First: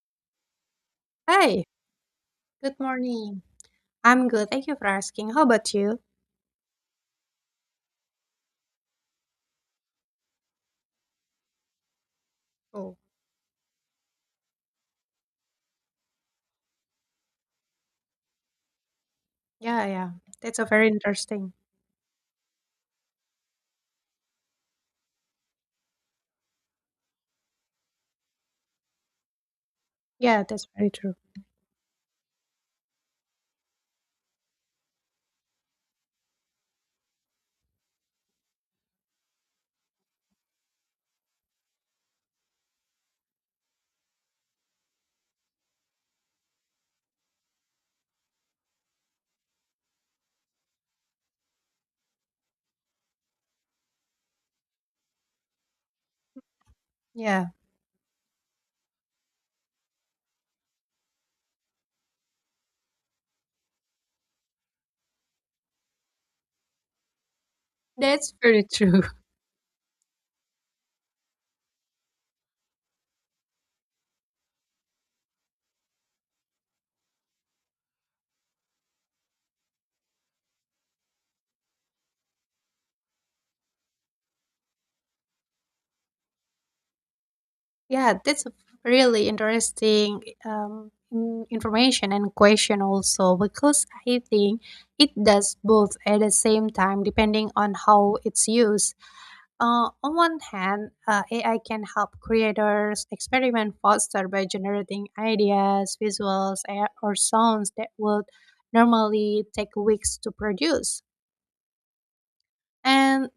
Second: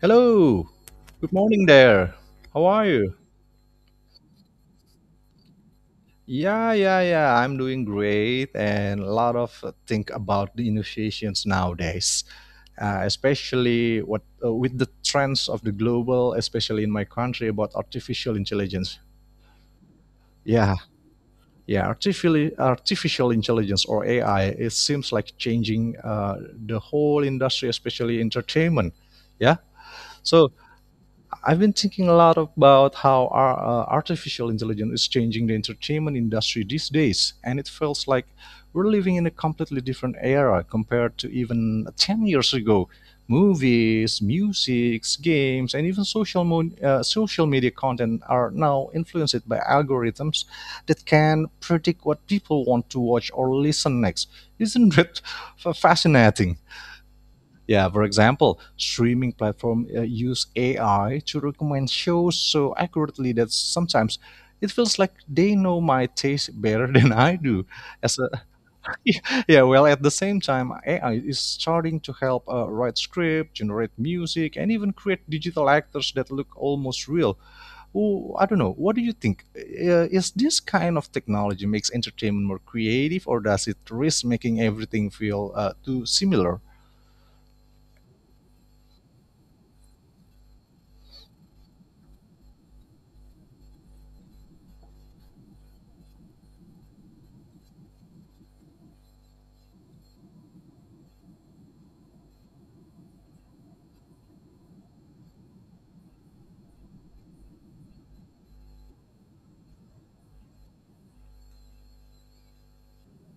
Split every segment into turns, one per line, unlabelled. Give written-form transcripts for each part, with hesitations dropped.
Hello. Good
Hi,
morning there. How
good
are you?
morning. I'm good. Thank you for asking. How about you?
Yeah, yeah, yeah. I'm doing great and a lot of think about the innovations nowadays,
Oh,
especially what with the trends of the global, especially in my country about artificial intelligence.
yeah, yeah. That's a
Yeah,
very interesting.
yeah. Artificial intelligence or AI. It seems like changing the whole industry, especially entertainment. Yeah.
Yeah,
So
that's very true.
I've been thinking a lot about how our, artificial intelligence is changing the entertainment industry these days, and it feels like we're living in a completely different era compared to even 10 years ago. Movies, music, games, and even social media content are now influenced by algorithms that can predict what people want to watch or listen next. Isn't it fascinating?
Yeah,
Yeah, for example, streaming platform use AI to recommend shows so accurately that sometimes it feels like they know my taste better than I do. As a,
that's very true.
yeah, well, at the same time, AI is starting to help write script, generate music, and even create digital actors that look almost real. Ooh, I don't know. What do you think? Is this kind of technology makes entertainment more creative, or does it risk making everything feel too similar?
Yeah, that's a really interesting information and question also, because I think it does both at the same time depending on how it's used. On one hand, AI can help creators experiment faster by generating ideas, visuals, or sounds that would normally take weeks to produce. And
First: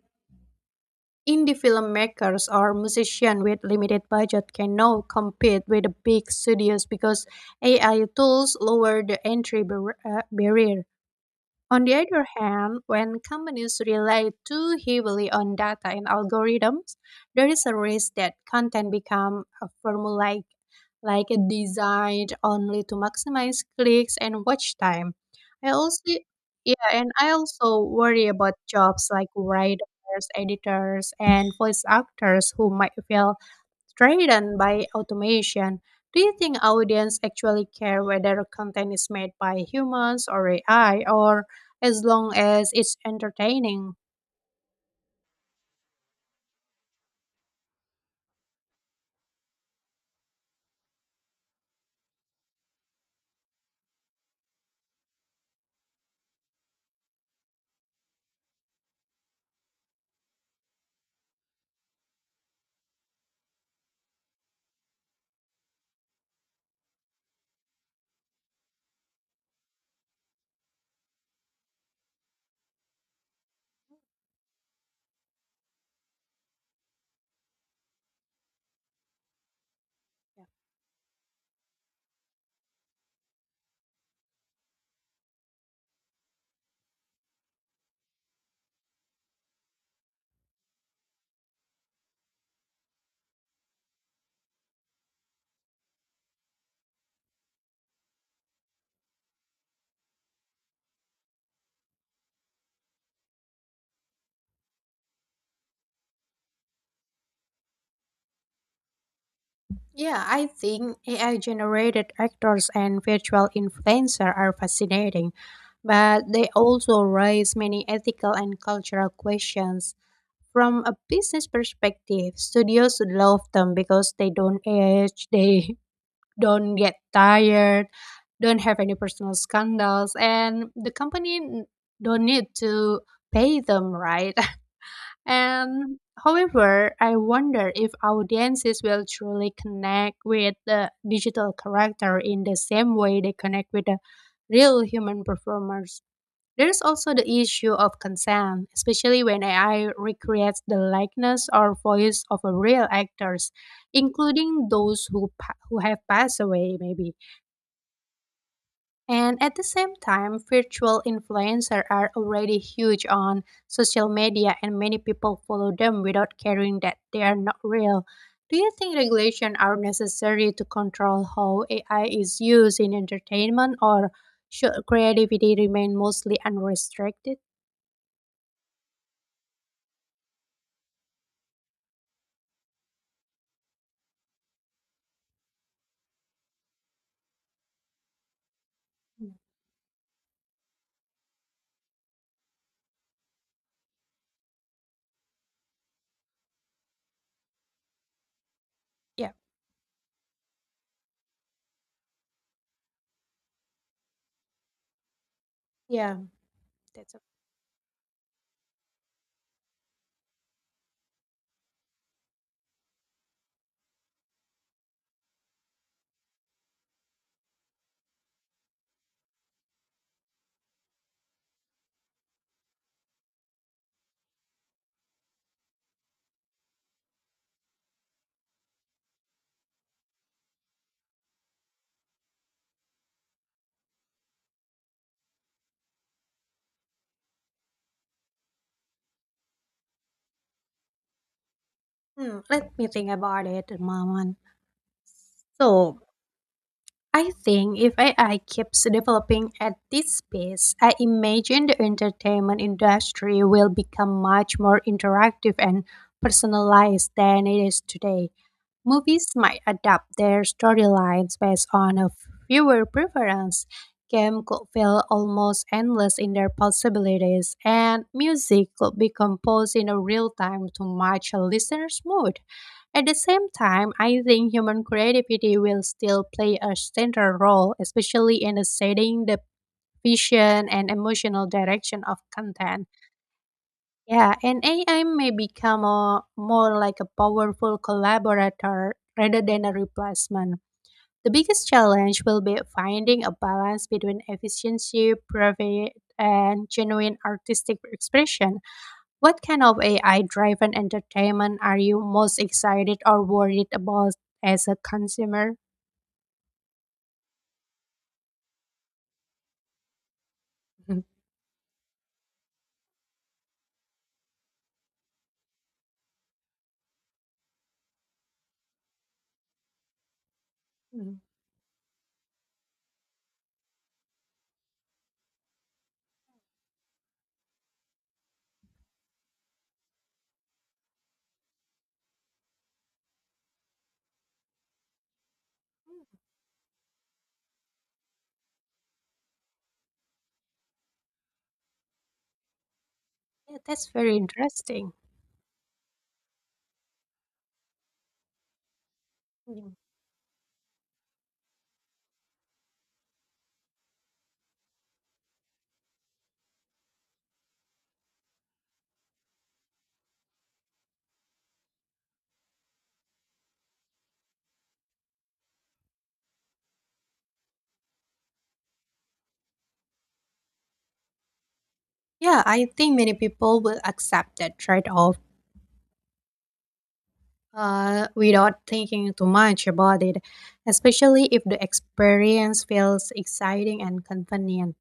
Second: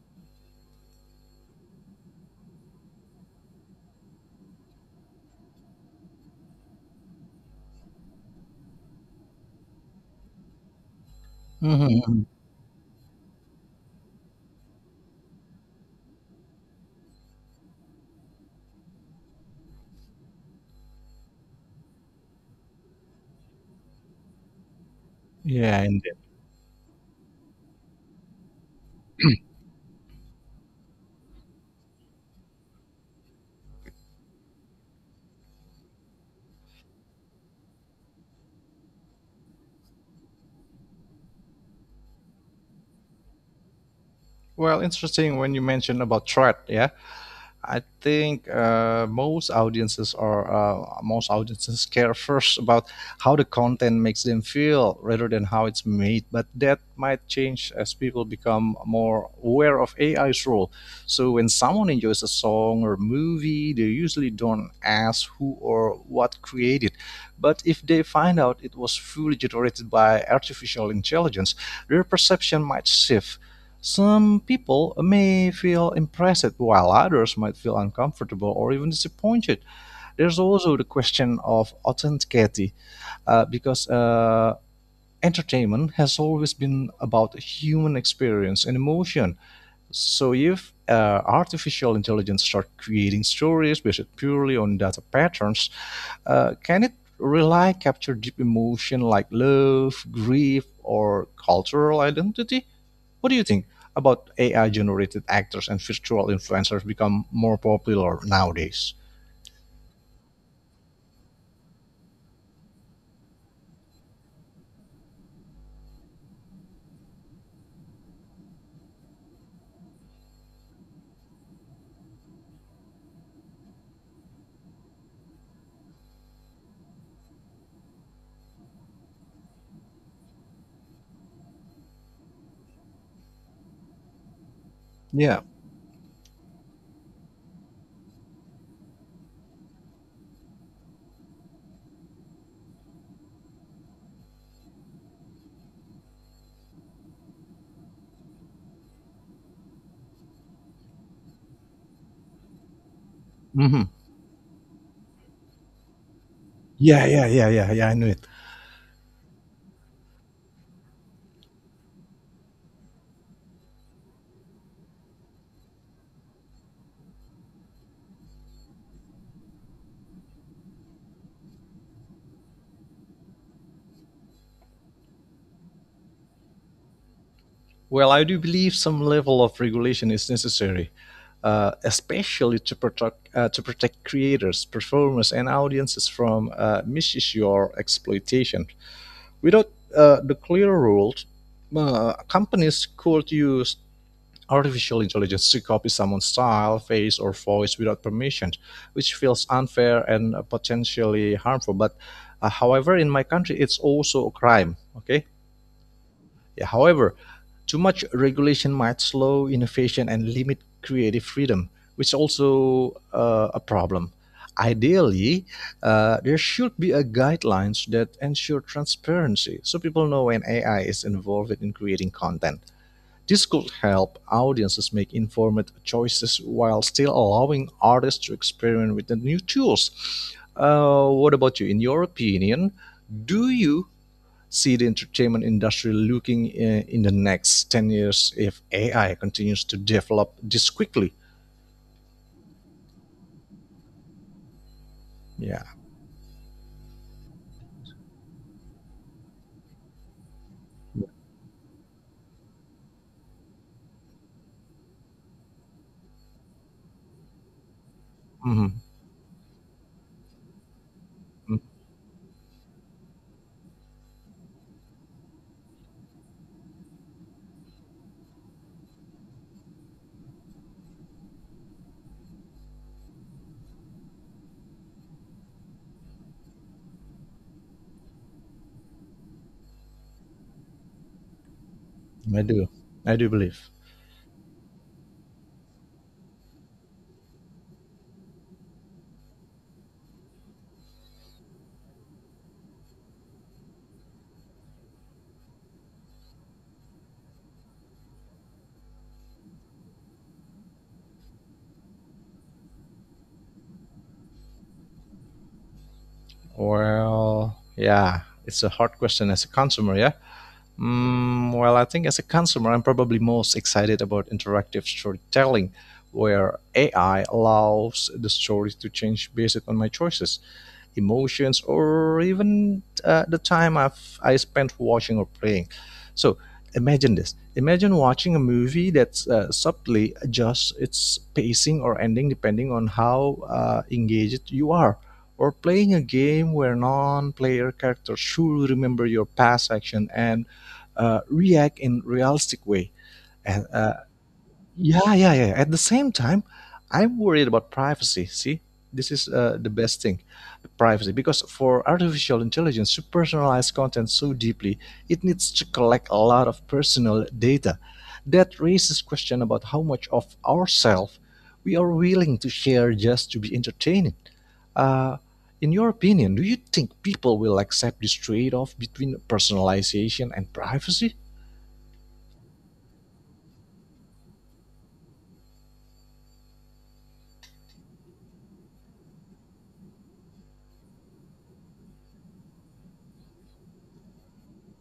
indie filmmakers or musicians with limited budget can now compete with the big studios because AI tools lower the barrier. On
Mhm,
the other
mhm.
hand, when companies rely too heavily on data and algorithms, there is a risk that content become a formulaic, like a design only to maximize clicks and watch time. I
Yeah, and
also, yeah, and I also worry about jobs like writers, editors, and voice actors who might feel rather by automation. Do you think audience actually care whether content is made by humans or AI, or as long as it's entertaining?
well, interesting when you mentioned about threat. Yeah, I think most audiences care first about how the content makes them feel rather than how it's made. But that might change as people become more aware of AI's role. So when someone enjoys a song or movie, they usually don't ask who or what created. But if they find out it was fully generated by artificial intelligence, their perception might shift. Some people may feel impressed while others might feel uncomfortable or even disappointed. There's also the question of authenticity because entertainment has always been about human experience and emotion. So if artificial intelligence start creating stories based purely on data patterns, can it rely capture deep emotion like love, grief, or cultural identity? What do you think about AI generated actors and virtual influencers become more popular nowadays?
Yeah, I think AI generated actors and virtual influencers are fascinating, but they also raise many ethical and cultural questions. From a business perspective, studios love them because they don't age, they don't get tired, don't have any personal scandals, and don't need to pay them, right?
Yeah.
And however, I wonder if audiences will truly connect with the digital character in the same way they connect with the real human performers. There's also the issue of consent, especially when AI recreates the likeness or voice of a real actors,
Hmm.
including who have passed away
Yeah,
maybe.
yeah, yeah, yeah, yeah. I knew it.
And at the same time, virtual influencers are already huge on social media and many people follow them without caring that they are not real. Do you think regulation are necessary to control how AI is used in entertainment, or should creativity remain mostly unrestricted?
Well, I do believe some level of regulation is necessary, especially to protect creators, performers, and audiences from misuse or exploitation.
Mm.
Without the clear rules, companies could use artificial intelligence to copy someone's style, face, or voice without permission, which
Yeah,
feels unfair and potentially harmful. But however, in my country, it's also a crime. Okay,
yeah,
yeah,
that's
however,
a,
too much regulation might slow innovation and limit creative freedom, which is also a problem. Ideally, there should be a guidelines that ensure transparency, so people know when AI is involved in creating content. This could help audiences make informed choices while still allowing artists to experiment with the new tools. What about you? In your opinion, do you see the entertainment industry looking in the next 10 years if AI continues to develop this quickly?
Hmm, let me think about it a moment.
Yeah.
So, I think if AI keeps developing at this pace, I imagine the entertainment industry will become much more interactive and personalized than it is today.
Mhm.
Movies might adapt their storylines
Mhm.
based on a viewer preference. Game could feel almost endless in their possibilities, and music could be composed in a real time to match a listener's mood. At the same time, I think human creativity will still play a central role, especially in the setting, the vision, and emotional direction of
I do.
content.
I do believe.
Yeah, and AI may become a, more like a powerful collaborator rather than a replacement. The biggest challenge will be finding a balance between efficiency, profit, and genuine artistic expression. What kind of AI driven entertainment are you most excited or worried about as a consumer?
Well, yeah, it's a hard question as a consumer, yeah?
Mhm.
Mm, well, I think as a consumer, I'm probably most excited about interactive storytelling where AI allows the story to change based on my choices,
Mhm.
emotions or even the time I spent watching or playing. So imagine this. Imagine watching a movie that subtly adjusts its pacing or ending depending on how engaged you are, or playing a game where non player characters should remember your past action and react in realistic way.
Yeah,
And,
that's
uh,
very interesting.
yeah, yeah, yeah. At the same time, I'm worried about privacy. See, this is the
Yeah,
best thing, privacy, because for artificial intelligence to personalize content so deeply, it needs to collect a lot of personal data. That raises question about how much of ourselves we are willing to share just to be entertaining. Uh, in your opinion, do you think people will accept this trade-off between personalization and privacy?
yeah, I think many people will accept that trade off without thinking too much about it, especially if the experience feels exciting and convenient.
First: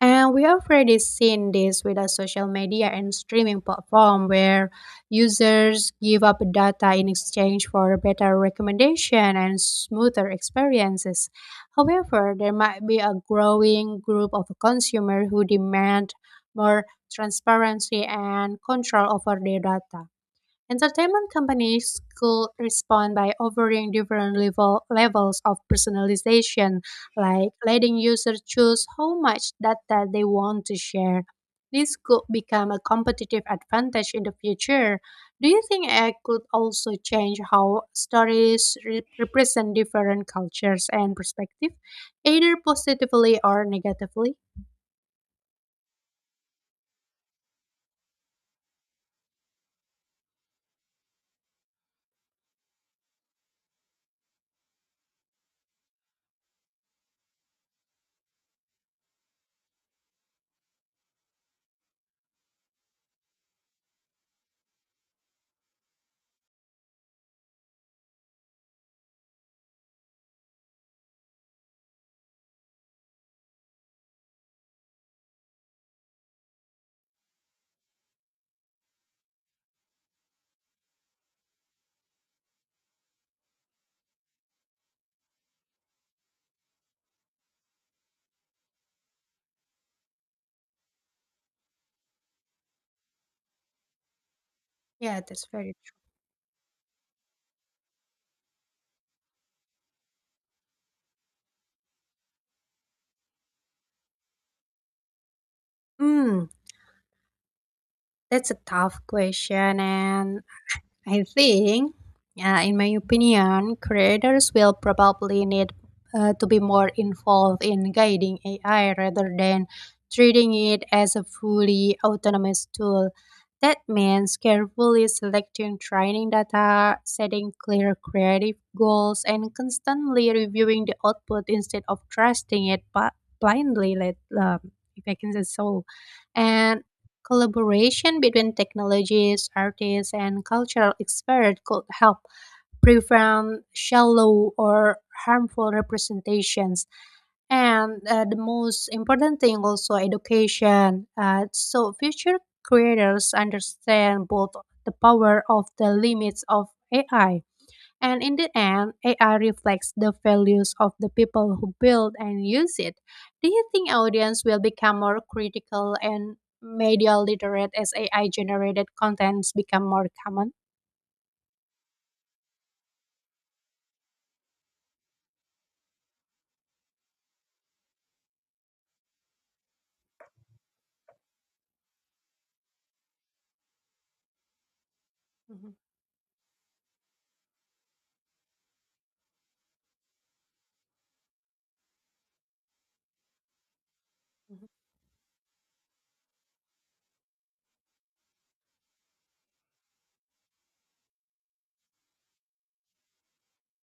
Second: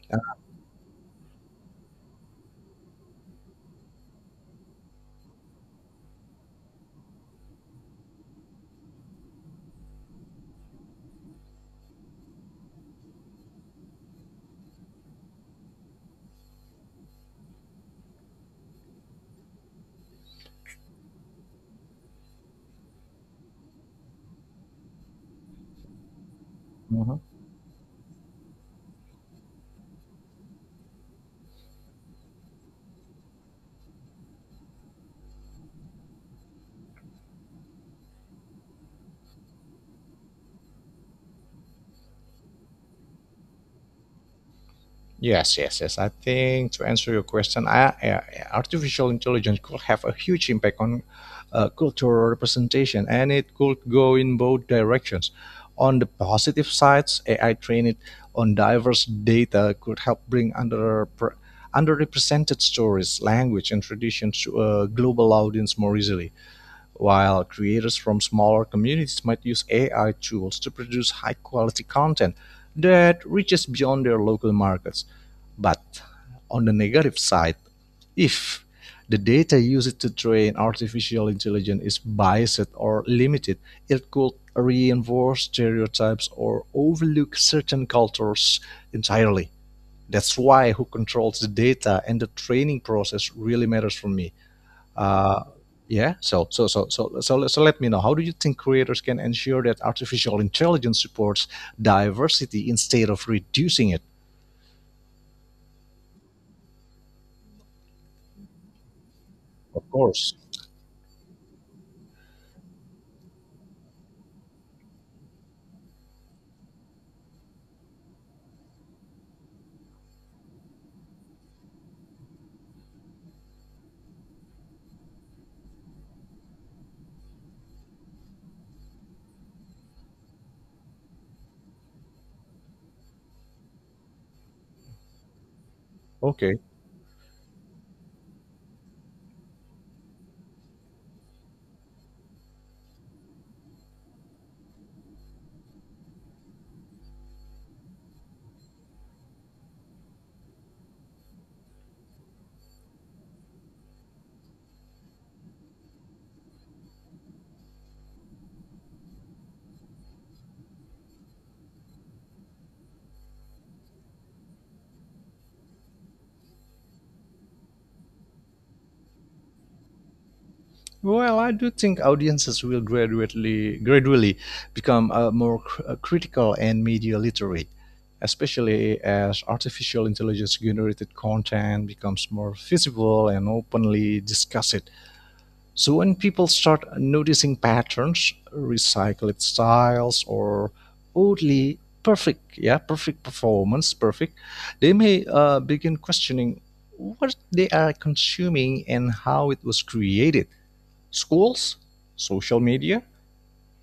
And we have already seen this with a social media and streaming platform where users give up data in exchange for better recommendation and smoother experiences. However, there might be a growing group of consumers who demand more transparency and control over their data. Entertainment companies could respond by offering different levels of personalization, like letting users choose how much data they want to share. This could become a competitive advantage in the future. Do you think AI could also change how stories represent different cultures and perspectives, either positively or negatively?
Yes, yes, yes. I think to answer your question, artificial intelligence could have a huge impact on cultural representation, and it could go in both directions. On the positive sides, AI trained on diverse data could help bring underrepresented stories, language, and traditions to a global audience more easily. While creators from smaller communities might use AI tools to produce high quality content that reaches beyond their local markets. But on the negative side, if the data used to train artificial intelligence is biased or limited, it could reinforce stereotypes or overlook certain cultures entirely. That's why who controls the data and the training process really matters for me.
Yeah,
Uh,
that's very
yeah, so let me know. How do you think creators can ensure that artificial intelligence supports diversity instead of reducing it?
Hmm, that's a tough question,
Of course.
and I think, in my opinion, creators will probably need to be more involved in guiding AI rather than treating it as a fully autonomous tool. That means carefully selecting training data, setting clear creative goals, and constantly reviewing the output instead of trusting it blindly, let, um, if I can say so.
Okay.
And collaboration between technologists, artists, and cultural experts could help prevent shallow or harmful representations. And the most important thing also education. So future creators understand both the power of the limits of AI, and in the end, AI reflects the values of the people who build and use it. Do you think audience will become more critical and media literate as AI generated contents become more common?
Well, I do think audiences will gradually become more critical and media literate, especially as artificial intelligence generated content becomes more visible and openly discussed.
Mhm.
So, when people start noticing patterns, recycled styles, or perfect performance, perfect, they may begin questioning what they are consuming and how it was created. Schools, social media,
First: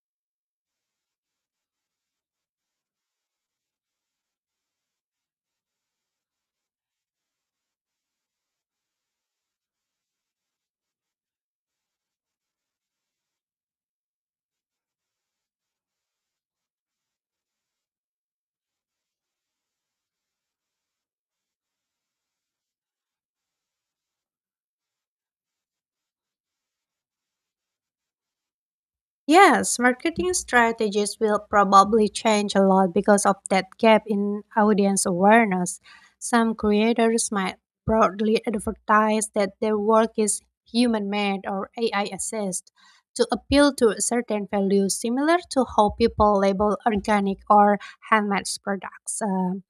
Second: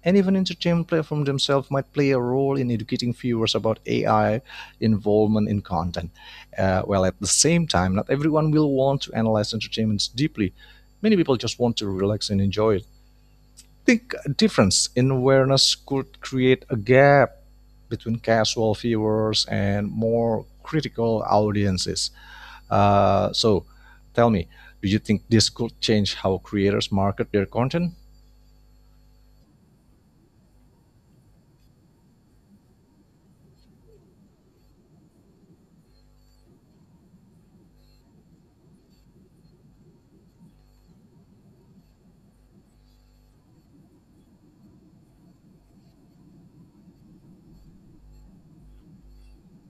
and even entertainment platforms themselves might play a role in educating viewers about AI involvement in content. While at the same time, not everyone will want to analyze entertainments deeply. Many people just want to relax and enjoy it. I think a difference in awareness could create a gap between casual viewers and more critical audiences. So, tell me, do you think this could change how creators market their content?
Yes, marketing strategies will probably change a lot because of that gap in audience awareness. Some creators might broadly advertise that their work is human made or AI assist to appeal to certain values, similar to how people label organic or handmade products.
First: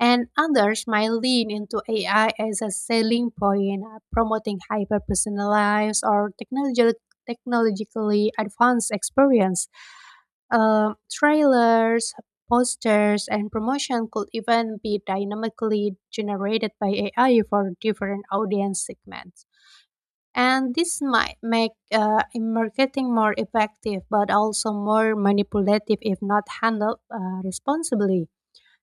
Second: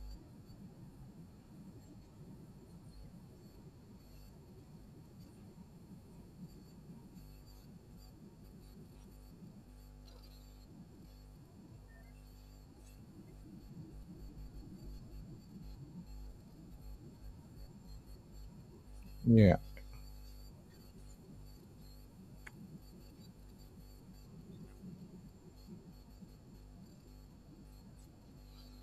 And others might lean into AI as a selling point, promoting hyper personalized or technologically advanced experience. Trailers, posters, and promotion could even be dynamically generated by AI for different audience segments.
Yeah.
And this might make marketing more effective, but also more manipulative if not handled responsibly.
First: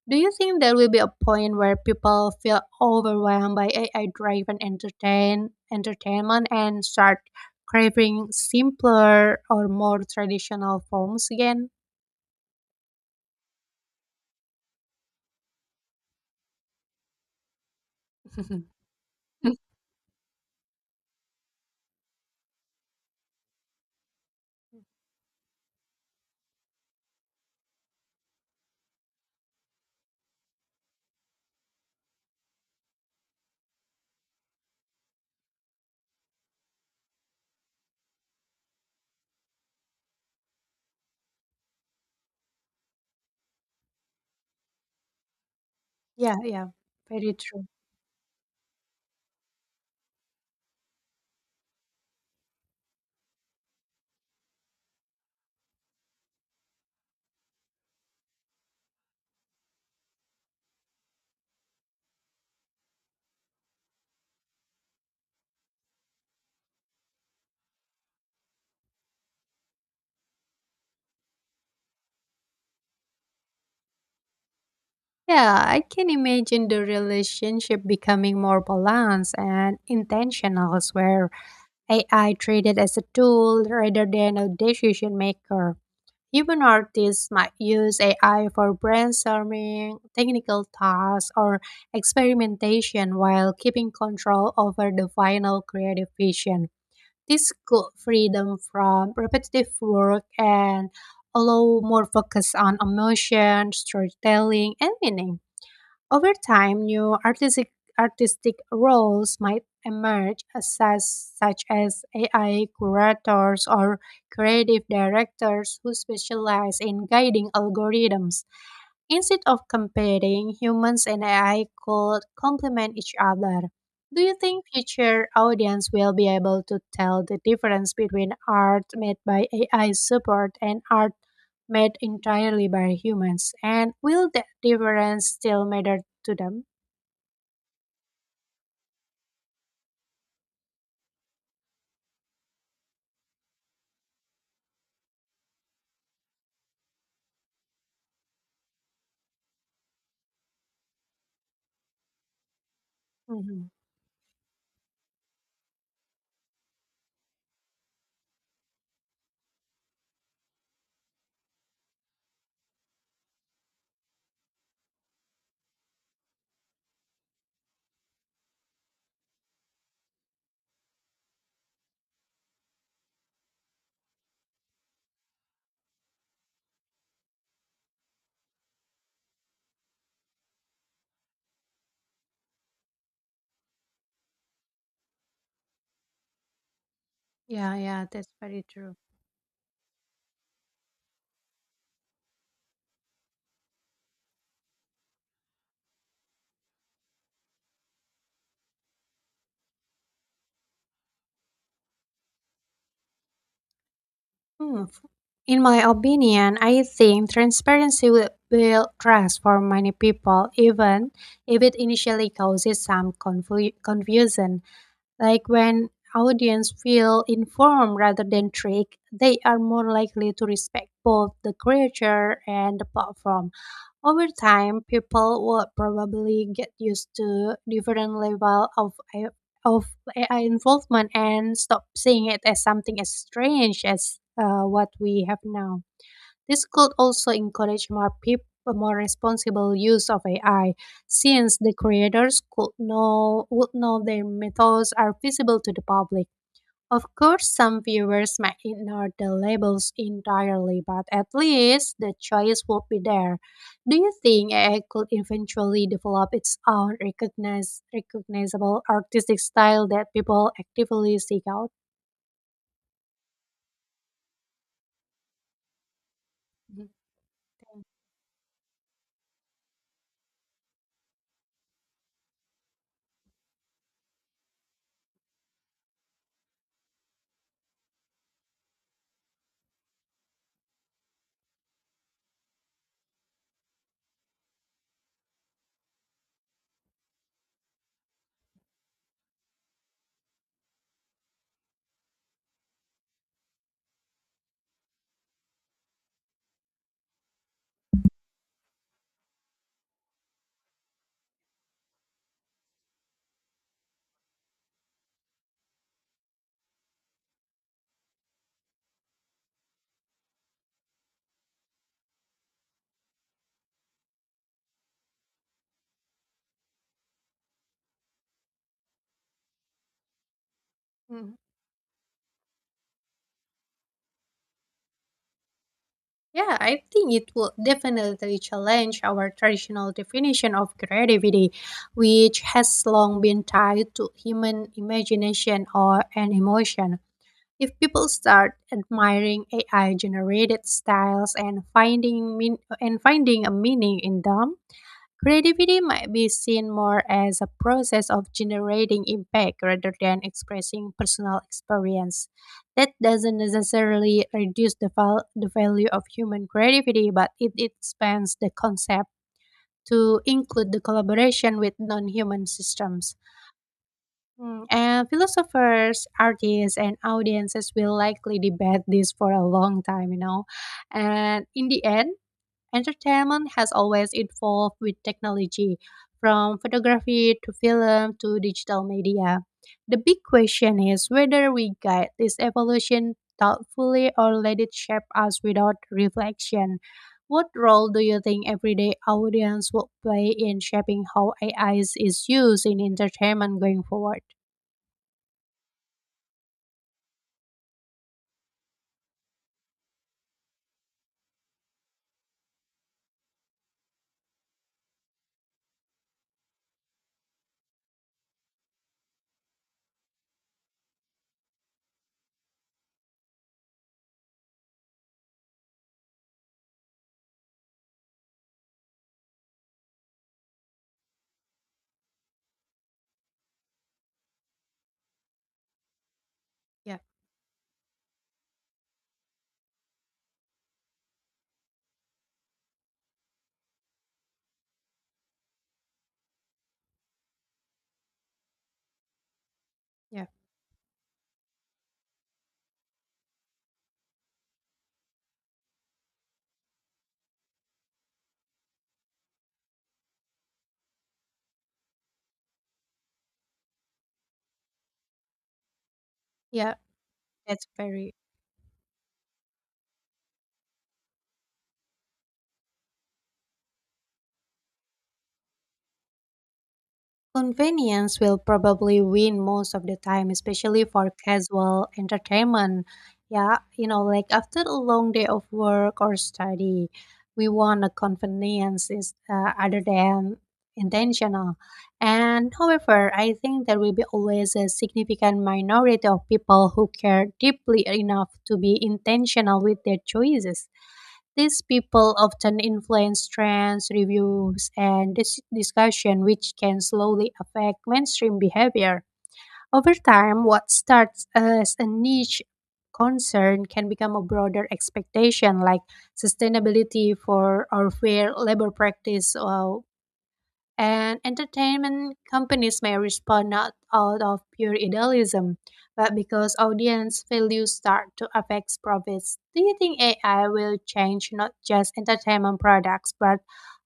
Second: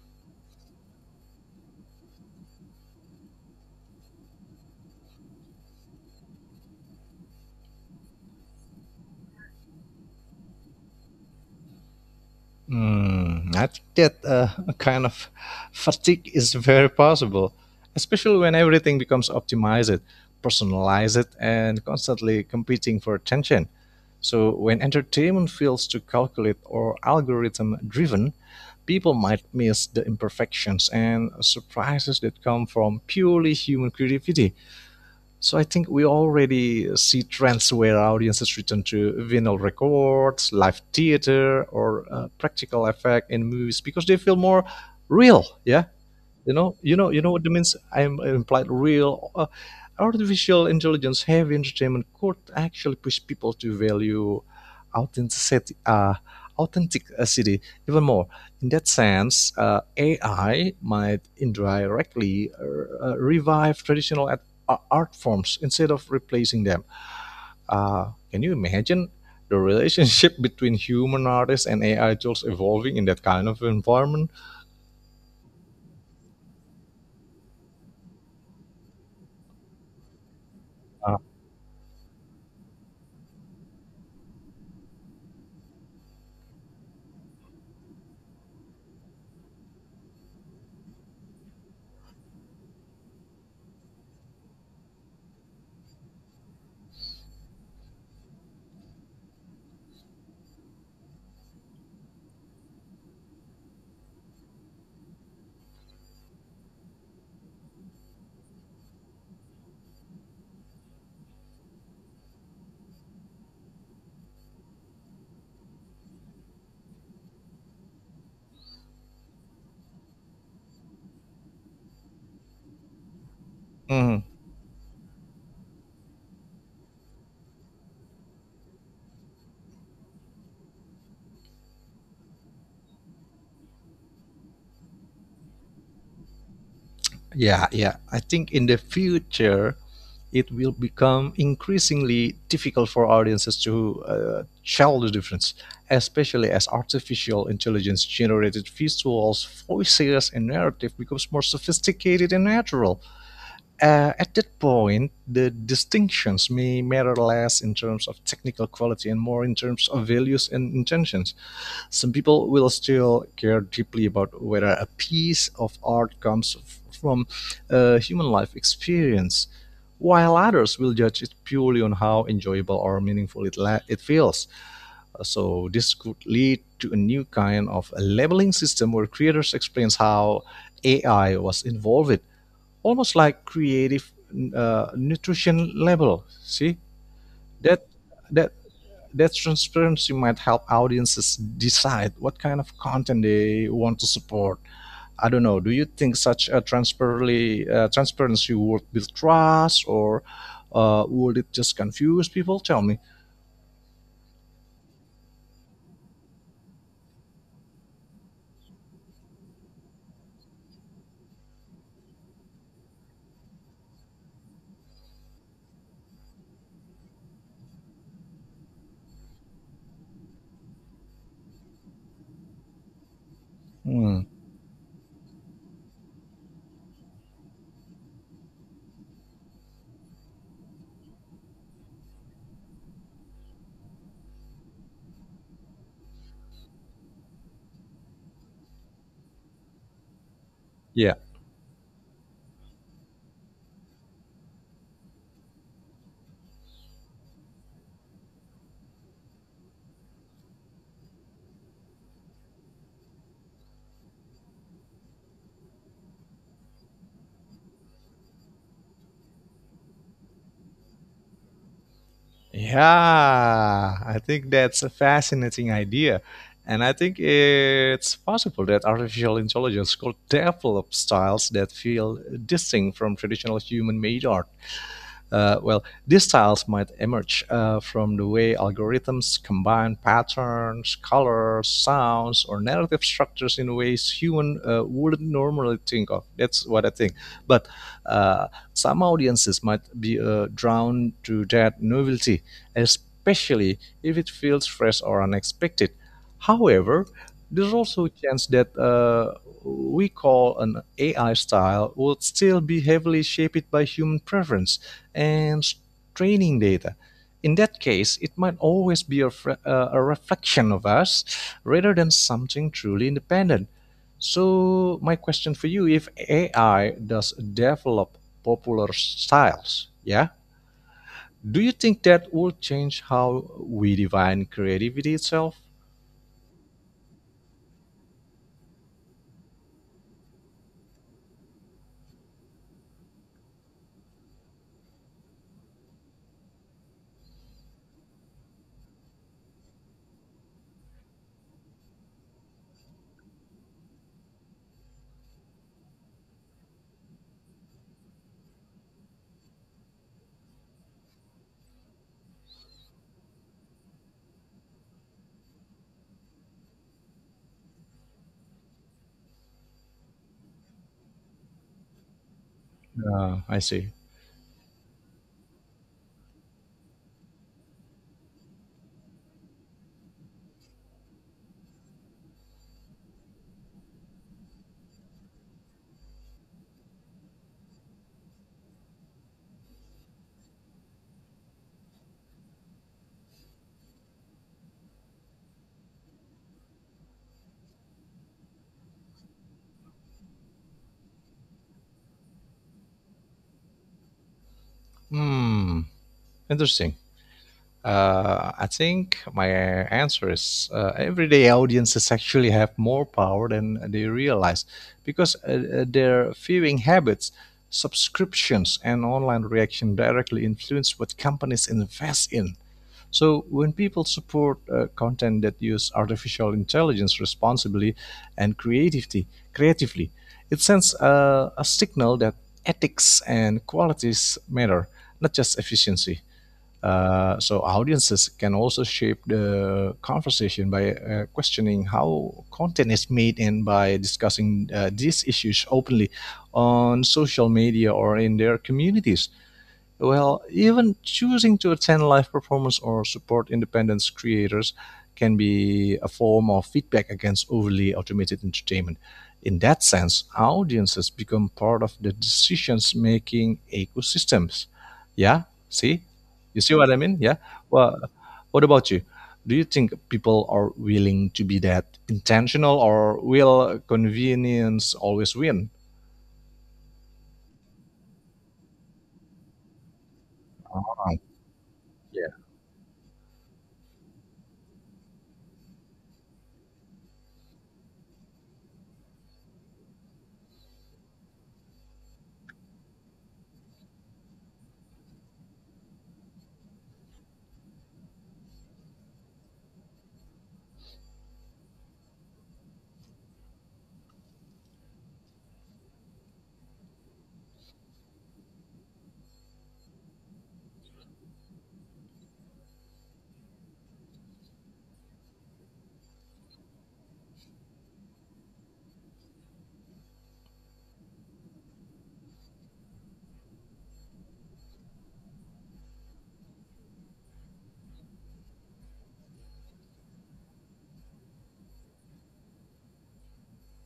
Do you think there will be a point where people feel overwhelmed by AI driven entertainment and start craving simpler or more traditional forms again?
Mm, I think that a kind of fatigue is very possible, especially when everything becomes optimized, personalized, and constantly competing for attention. So, when entertainment feels too calculate or algorithm driven, people might miss the imperfections and surprises that come from purely human creativity. So I think we already see trends where audiences return to vinyl records, live theater, or practical effect in movies because they feel more real. Yeah,
Yeah, yeah.
you know
Very
what it
true.
means. I'm implied real artificial intelligence heavy entertainment could actually push people to value authenticity, uh, authenticity even more. In that sense, AI might indirectly revive traditional art forms instead of replacing them. Can you imagine the relationship between human artists and AI tools evolving in that kind of environment?
Yeah, I can imagine the relationship becoming more balanced and intentional,
Uh,
where AI treated as a tool rather than a decision maker. Even artists might use AI for brainstorming, technical tasks, or experimentation while keeping control over the final creative vision. This could free them from repetitive work and allow more focus on emotion, storytelling, and meaning. Over time, new artistic roles might emerge, such as AI curators or creative directors who specialize in guiding algorithms. Instead of competing, humans and AI could complement each other. Do
mm-hmm.
you think future audience will be able to tell the difference between art made by AI support and art made entirely by humans? And will that difference still matter to them?
Yeah, yeah. I think in the future, it will become increasingly difficult for audiences to tell the difference, especially as artificial intelligence generated visuals, voices, and narrative becomes more sophisticated and natural.
Mhm.
At that point, the distinctions may matter less in terms of technical quality and more in terms of values and intentions. Some people will still care deeply about whether a piece of art comes from a human life experience, while others will judge it purely on how enjoyable or meaningful it feels. So this could lead to a new kind of a labeling system where creators explain how AI was involved, almost like creative nutrition label. See,
Yeah,
that
yeah, that's
that
very true.
that transparency might help audiences decide what kind of content they want to support. I don't know. Do you think such a transparency would build trust, or would it just confuse people? Tell me.
Hmm, in my opinion, I think transparency will build trust for many people, even if it initially causes some confusion. Like when audience feel informed rather than tricked, they are more likely to respect both the creator and the platform.
Hmm.
Over time, people will probably get used to different level of AI of AI involvement and stop seeing it as something as strange as what we have now. This could also encourage more people, more responsible use of AI,
Yeah.
since the creators could know would know their methods are visible to the public. Of course, some viewers might ignore the labels entirely, but at least the choice would be there. Do you think AI could eventually develop its own recognizable artistic style that people actively seek out?
Yeah, I think that's a fascinating idea. And
Mhm.
I think
Thank
it's possible that artificial intelligence could develop styles that feel distinct from traditional human made art. Well, these styles might emerge from the way algorithms combine patterns, colors, sounds, or narrative structures in ways human wouldn't normally think of. That's what I think. But uh, some audiences might be drawn to that novelty, especially if it feels fresh or unexpected. However, there's also a chance that we call an AI style would still be heavily shaped by human preference and training data. In that case, it might always be a reflection of us rather than something truly independent. So, my question for you if AI does develop popular styles, yeah,
Mhm.
do you think that will change how we define creativity itself?
Yeah, I think it will definitely challenge our traditional definition of creativity, which has long been tied to human imagination or an emotion. If people start admiring AI generated styles and finding a meaning in them, creativity might be seen more as a process of generating impact rather than expressing personal experience. That doesn't necessarily reduce the value of human creativity, but it expands the concept to include the collaboration with non human systems.
I see.
Mm, and philosophers, artists, and audiences will likely debate this for a long time, you know. And in the end, entertainment has always evolved with technology, from photography to film to digital media. The big question is whether we guide this evolution thoughtfully or let it shape us without reflection. What role do you think everyday audience will play in shaping how AI is used in entertainment going forward?
Hmm, interesting. I think my answer is everyday audiences actually have more power than they realize because their viewing habits, subscriptions, and online reaction directly influence what companies invest in. So when people support content that use artificial intelligence responsibly and creatively, it sends a signal that ethics and qualities matter, not just efficiency.
Yeah,
So audiences can also shape the conversation by questioning how content is made and by discussing these issues openly on social media or in their communities,
yeah,
well, even choosing to attend live performance or support independent creators can be a form of feedback against overly automated entertainment. In that sense, audiences become part of the decisions making ecosystems. Yeah, see? You see
yeah.
what I mean? Yeah.
That's
Well,
very
what about you? Do you think people are willing to be that intentional or will convenience always win?
Convenience will probably win most of the time,
Um,
especially for casual
yeah.
entertainment. Yeah, you know, like after a long day of work or study, we want a convenience is other than intentional. And however, I think there will be always a significant minority of people who care deeply enough to be intentional with their choices. These people often influence trends, reviews, and discussion, which can slowly affect mainstream behavior. Over time, what starts as a niche concern can become a broader expectation, like sustainability for or fair labor practice, and entertainment companies may respond not out of pure idealism, but because audience values start to affect profits. Do you think AI will change not just entertainment products, but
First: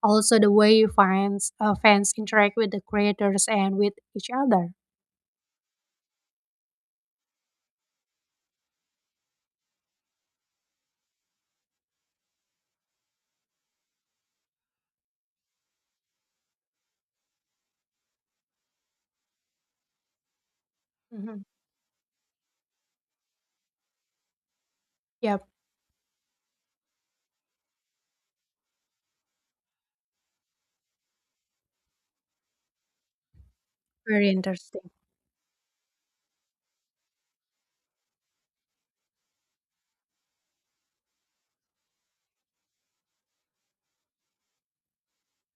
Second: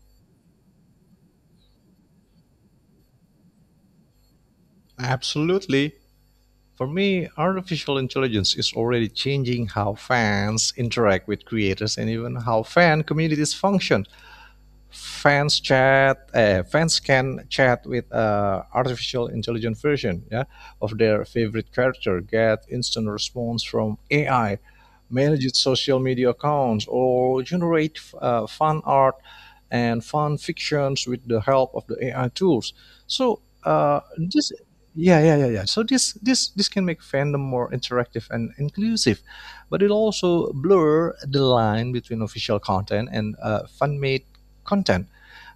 also the way fans interact with the creators and with each other?
Absolutely. For me, artificial intelligence is already changing how fans interact with creators and even how fan communities function. Fans can chat with artificial intelligent version, yeah, of their
Mhm.
favorite character, get instant response from AI, manage
Yep,
its social media accounts, or generate fan art and fun fictions with the help of the AI tools. So
very
this
interesting.
Yeah. So this can make fandom more interactive and inclusive, but it also blur the line between official content and fan-made content.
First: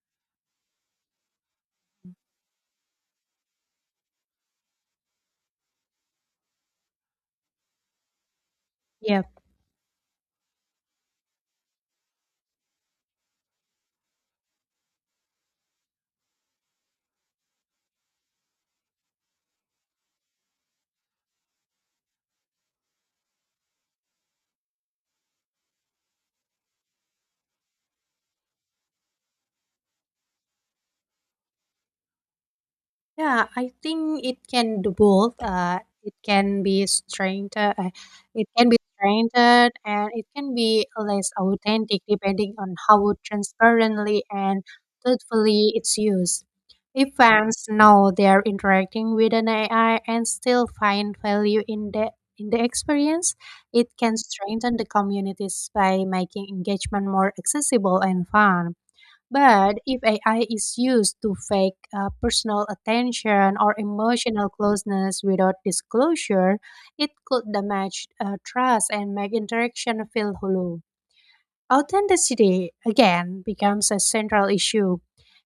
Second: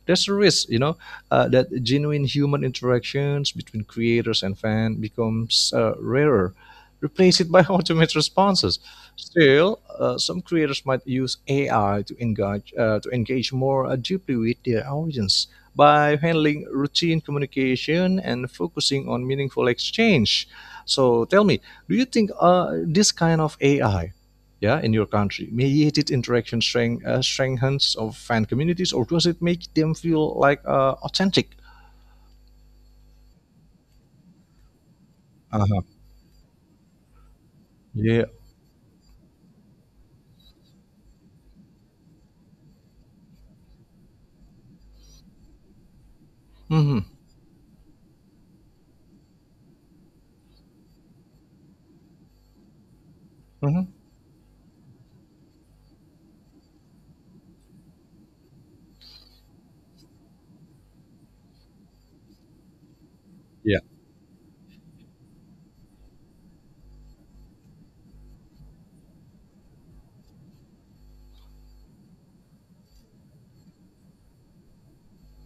There's a risk, you know, that genuine human interactions between creators and fans becomes rarer, replace it by automated responses.
Yep.
Still, some creators might use AI to engage to engage more deeply with their audience by handling routine communication and focusing on meaningful exchange. So tell me, do you think this kind of AI, yeah, in your country, mediated interaction strengthens of fan communities, or does it make them feel like authentic?
Yeah, I think it can do both.
Uh-huh. Yeah.
It can be strengthened, and it can be less authentic depending on how transparently and truthfully it's used.
Hmm.
If fans know they're interacting with an AI and still find value in the experience, it
Hmm.
can strengthen the communities by making engagement more accessible and fun. But if AI is used to fake personal attention or
Yeah.
emotional closeness without disclosure, it could damage trust and make interaction feel hollow. Authenticity, again, becomes a central issue.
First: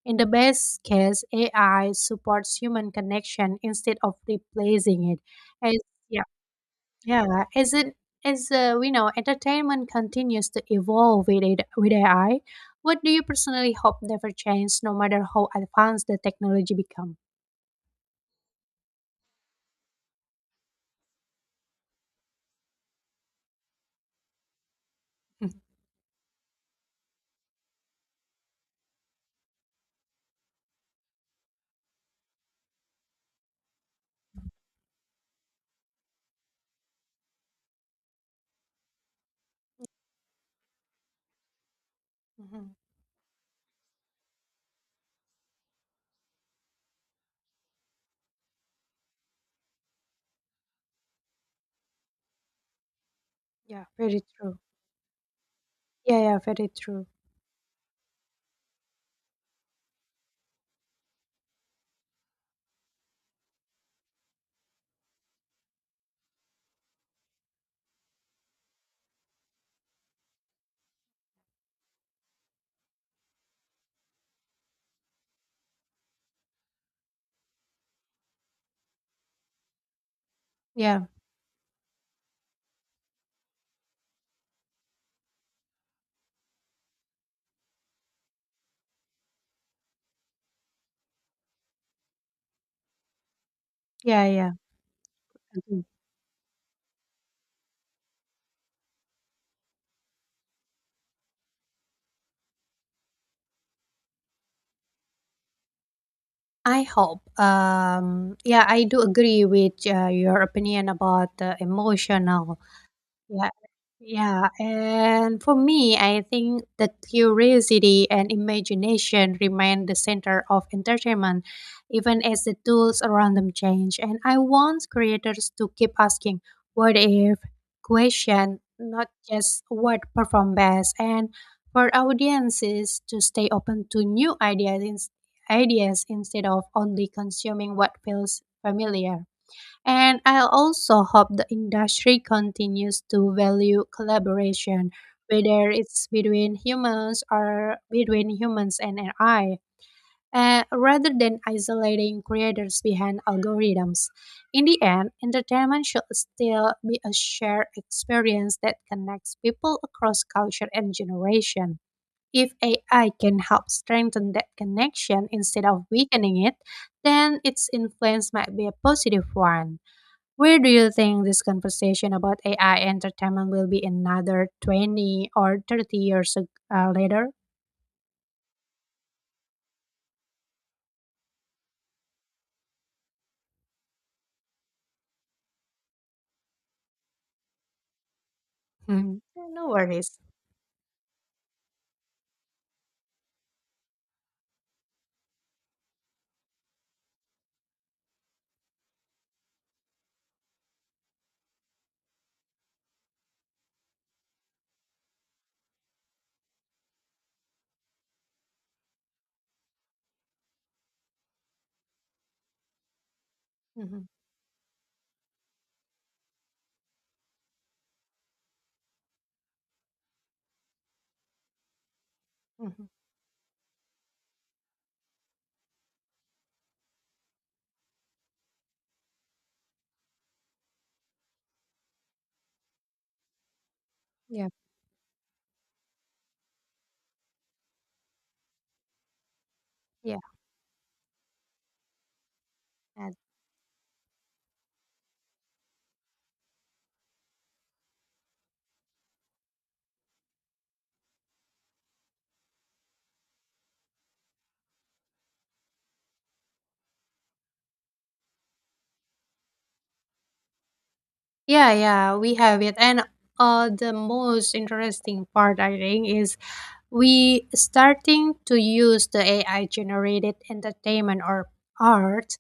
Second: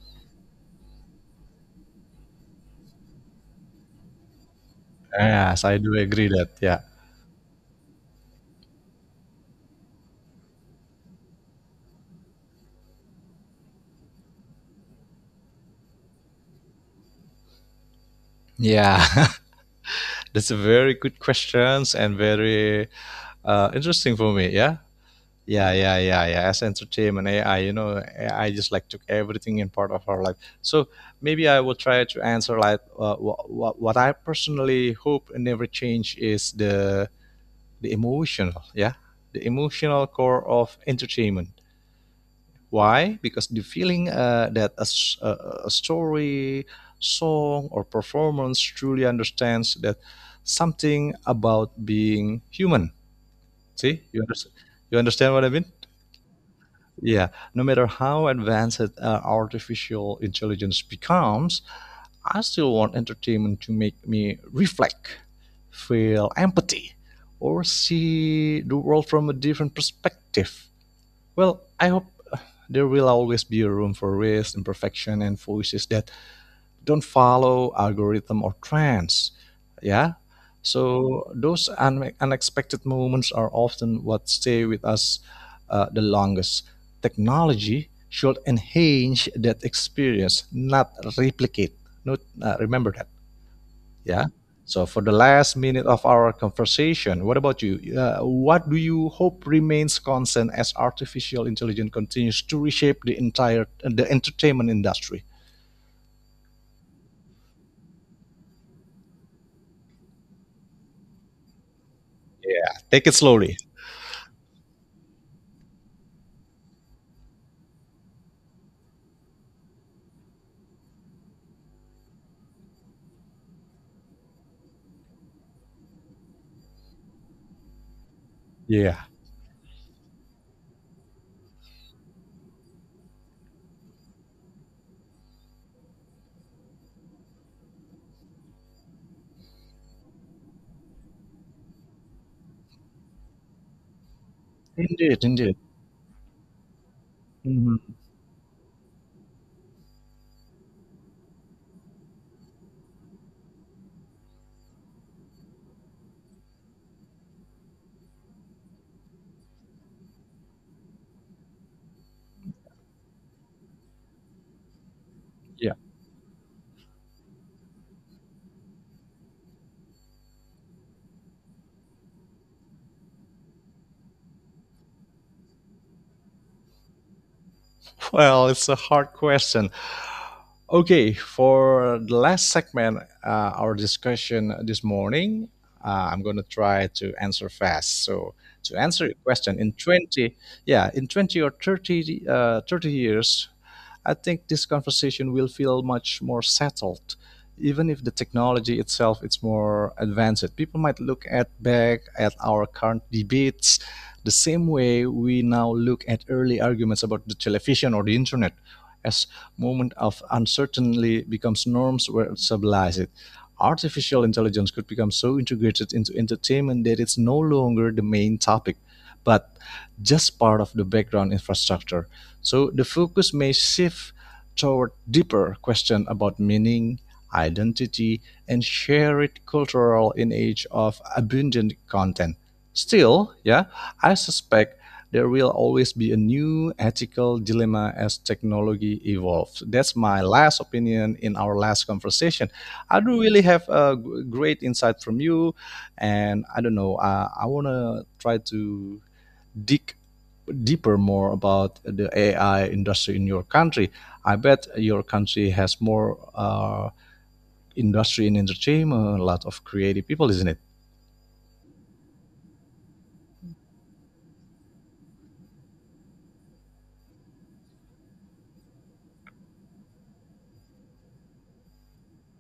In the best case, AI supports human connection instead of replacing it.
Yes, I
As,
do
yeah,
agree that. Yeah.
yeah, as it as we know, entertainment continues to evolve with it, with AI. What do you personally hope never changes, no matter how advanced the technology become?
Yeah, that's a very good questions and very interesting for me. Yeah. Yeah, yeah, yeah, yeah. As entertainment AI, you know, AI just like took everything in part of our life. So maybe I will try to answer like what I personally hope never change is the emotional, yeah, the emotional core of entertainment.
Mm-hmm.
Why? Because the feeling that a story, song, or performance truly understands that something about being human.
Yeah,
See, you
very
understand?
true.
You understand what I mean?
Yeah, yeah, very true.
Yeah. No matter how advanced artificial intelligence becomes, I still want entertainment to make me reflect, feel empathy, or see the world from a different perspective. Well, I hope uh, there will always be a room for risk, imperfection, and voices that don't follow algorithm or trends. Yeah.
Yeah,
So those unexpected moments are often what stay with us the longest. Technology should enhance that experience, not replicate, not remember that.
yeah,
Yeah.
yeah.
So for the last
Agree.
minute of our conversation, what about you? What do you hope remains constant as artificial intelligence continues to reshape the entertainment industry?
I hope. Yeah, I do agree with your opinion about the emotional.
Yeah, take it
Yeah,
slowly.
yeah. And for me, I think that curiosity and imagination remain the center of entertainment, even as the tools around them change. And I want creators to keep asking what if question,
Yeah,
not just what perform best, and for audiences to stay open to new ideas, ideas instead of only consuming what feels familiar. And I also hope the industry continues to value collaboration,
indeed, indeed.
whether it's between humans or
Mhm.
between humans and AI, rather than isolating creators behind algorithms. In the end, entertainment should still be a shared experience that connects people across culture and generation. If AI can help strengthen that connection instead
Yeah.
of weakening it, then its influence might be a positive one. Where do you think this conversation about AI entertainment will be another 20 or 30 years later?
Well, it's a hard question. Okay, for the last segment, our discussion this morning, I'm going to try to answer fast. So, to answer your
Mhm. Yeah,
question,
no
in
worries.
20, yeah, in 20 or 30 years, I think this conversation will feel much more settled. Even if the technology itself is more advanced, people might look at back at our current debates the same way we now look at early arguments about the television or the internet, as moment of uncertainty becomes norms where it stabilizes it.
Mhm,
Artificial intelligence could become so integrated into entertainment that it's no longer the main topic, but just part of the background infrastructure. So
mhm.
the focus may shift toward deeper questions about meaning, identity, and shared cultural in age of abundant content. Still, yeah, I
Yeah,
suspect there will always be a new ethical dilemma as technology evolves. That's
yeah.
my last opinion in our last conversation. I
And
do really have a great insight from you, and I don't know. I want to try to dig deeper more about the AI industry in your country. I bet your country has more industry in entertainment, a lot of creative people, isn't it?
yeah, yeah, we have it. And the most interesting part, I think, is we starting to use the AI generated entertainment or art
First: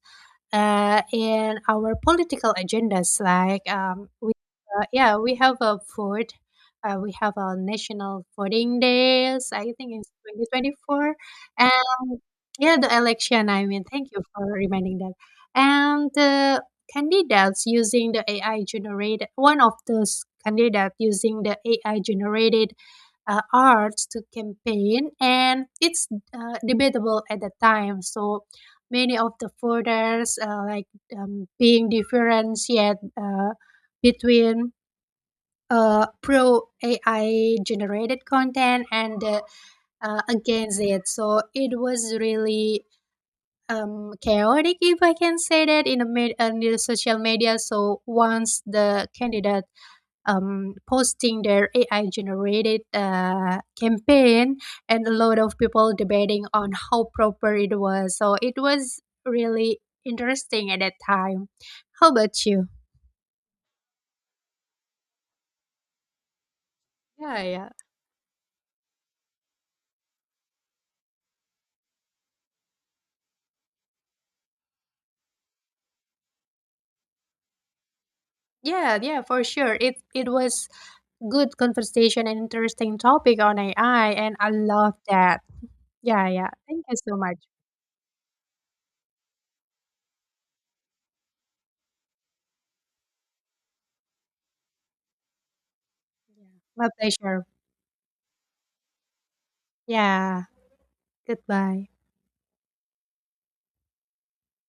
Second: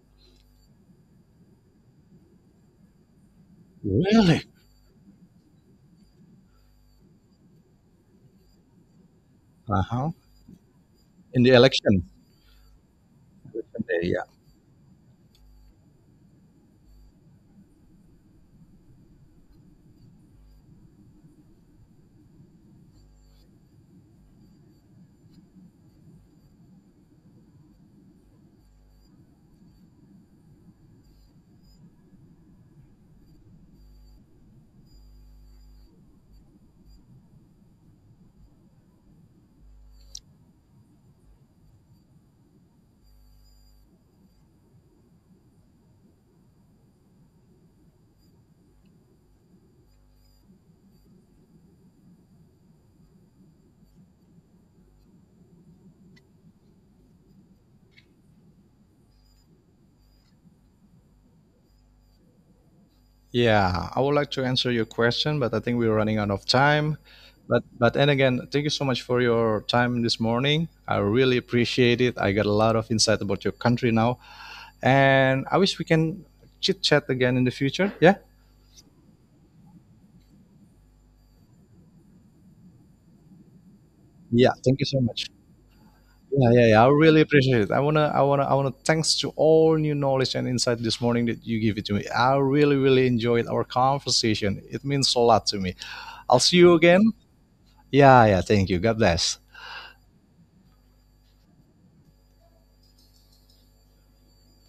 in our political agendas. Like
Really?
yeah, we have a food. We have a national voting days. I
Uh
think
huh.
it's 2024,
In the election,
and yeah, the election. I mean, thank
yeah.
you for reminding that. And the candidates using the AI generated. One of those candidates using the AI generated arts to campaign, and it's debatable at the time. So many of the voters being differentiated between pro AI generated content and against it. So it was really chaotic, if I can say that, in the, in the social media. So once the candidate posting their AI generated campaign and a lot of people debating on how proper it was. So it was really interesting at that time. How about you?
Yeah, I would like to answer your question, but I think we're running out of time.
Yeah,
But
yeah.
but and again, thank you so much for your time this morning. I really appreciate it. I got a lot of insight about your country now, and I wish we can chit chat again in the future. Yeah.
Yeah, yeah, for sure. It was good conversation and interesting topic on AI, and I
Yeah. Thank you
love
so much.
that. Yeah,
Yeah,
yeah.
yeah, yeah.
Thank
I
you so
really
much.
appreciate it. I wanna. Thanks to all new knowledge and insight this morning that you give it to me. I really, really enjoyed our conversation. It means a lot to me. I'll
Yeah.
see you
My
again.
pleasure.
Yeah, yeah. Thank you. God bless.
Yeah. Goodbye.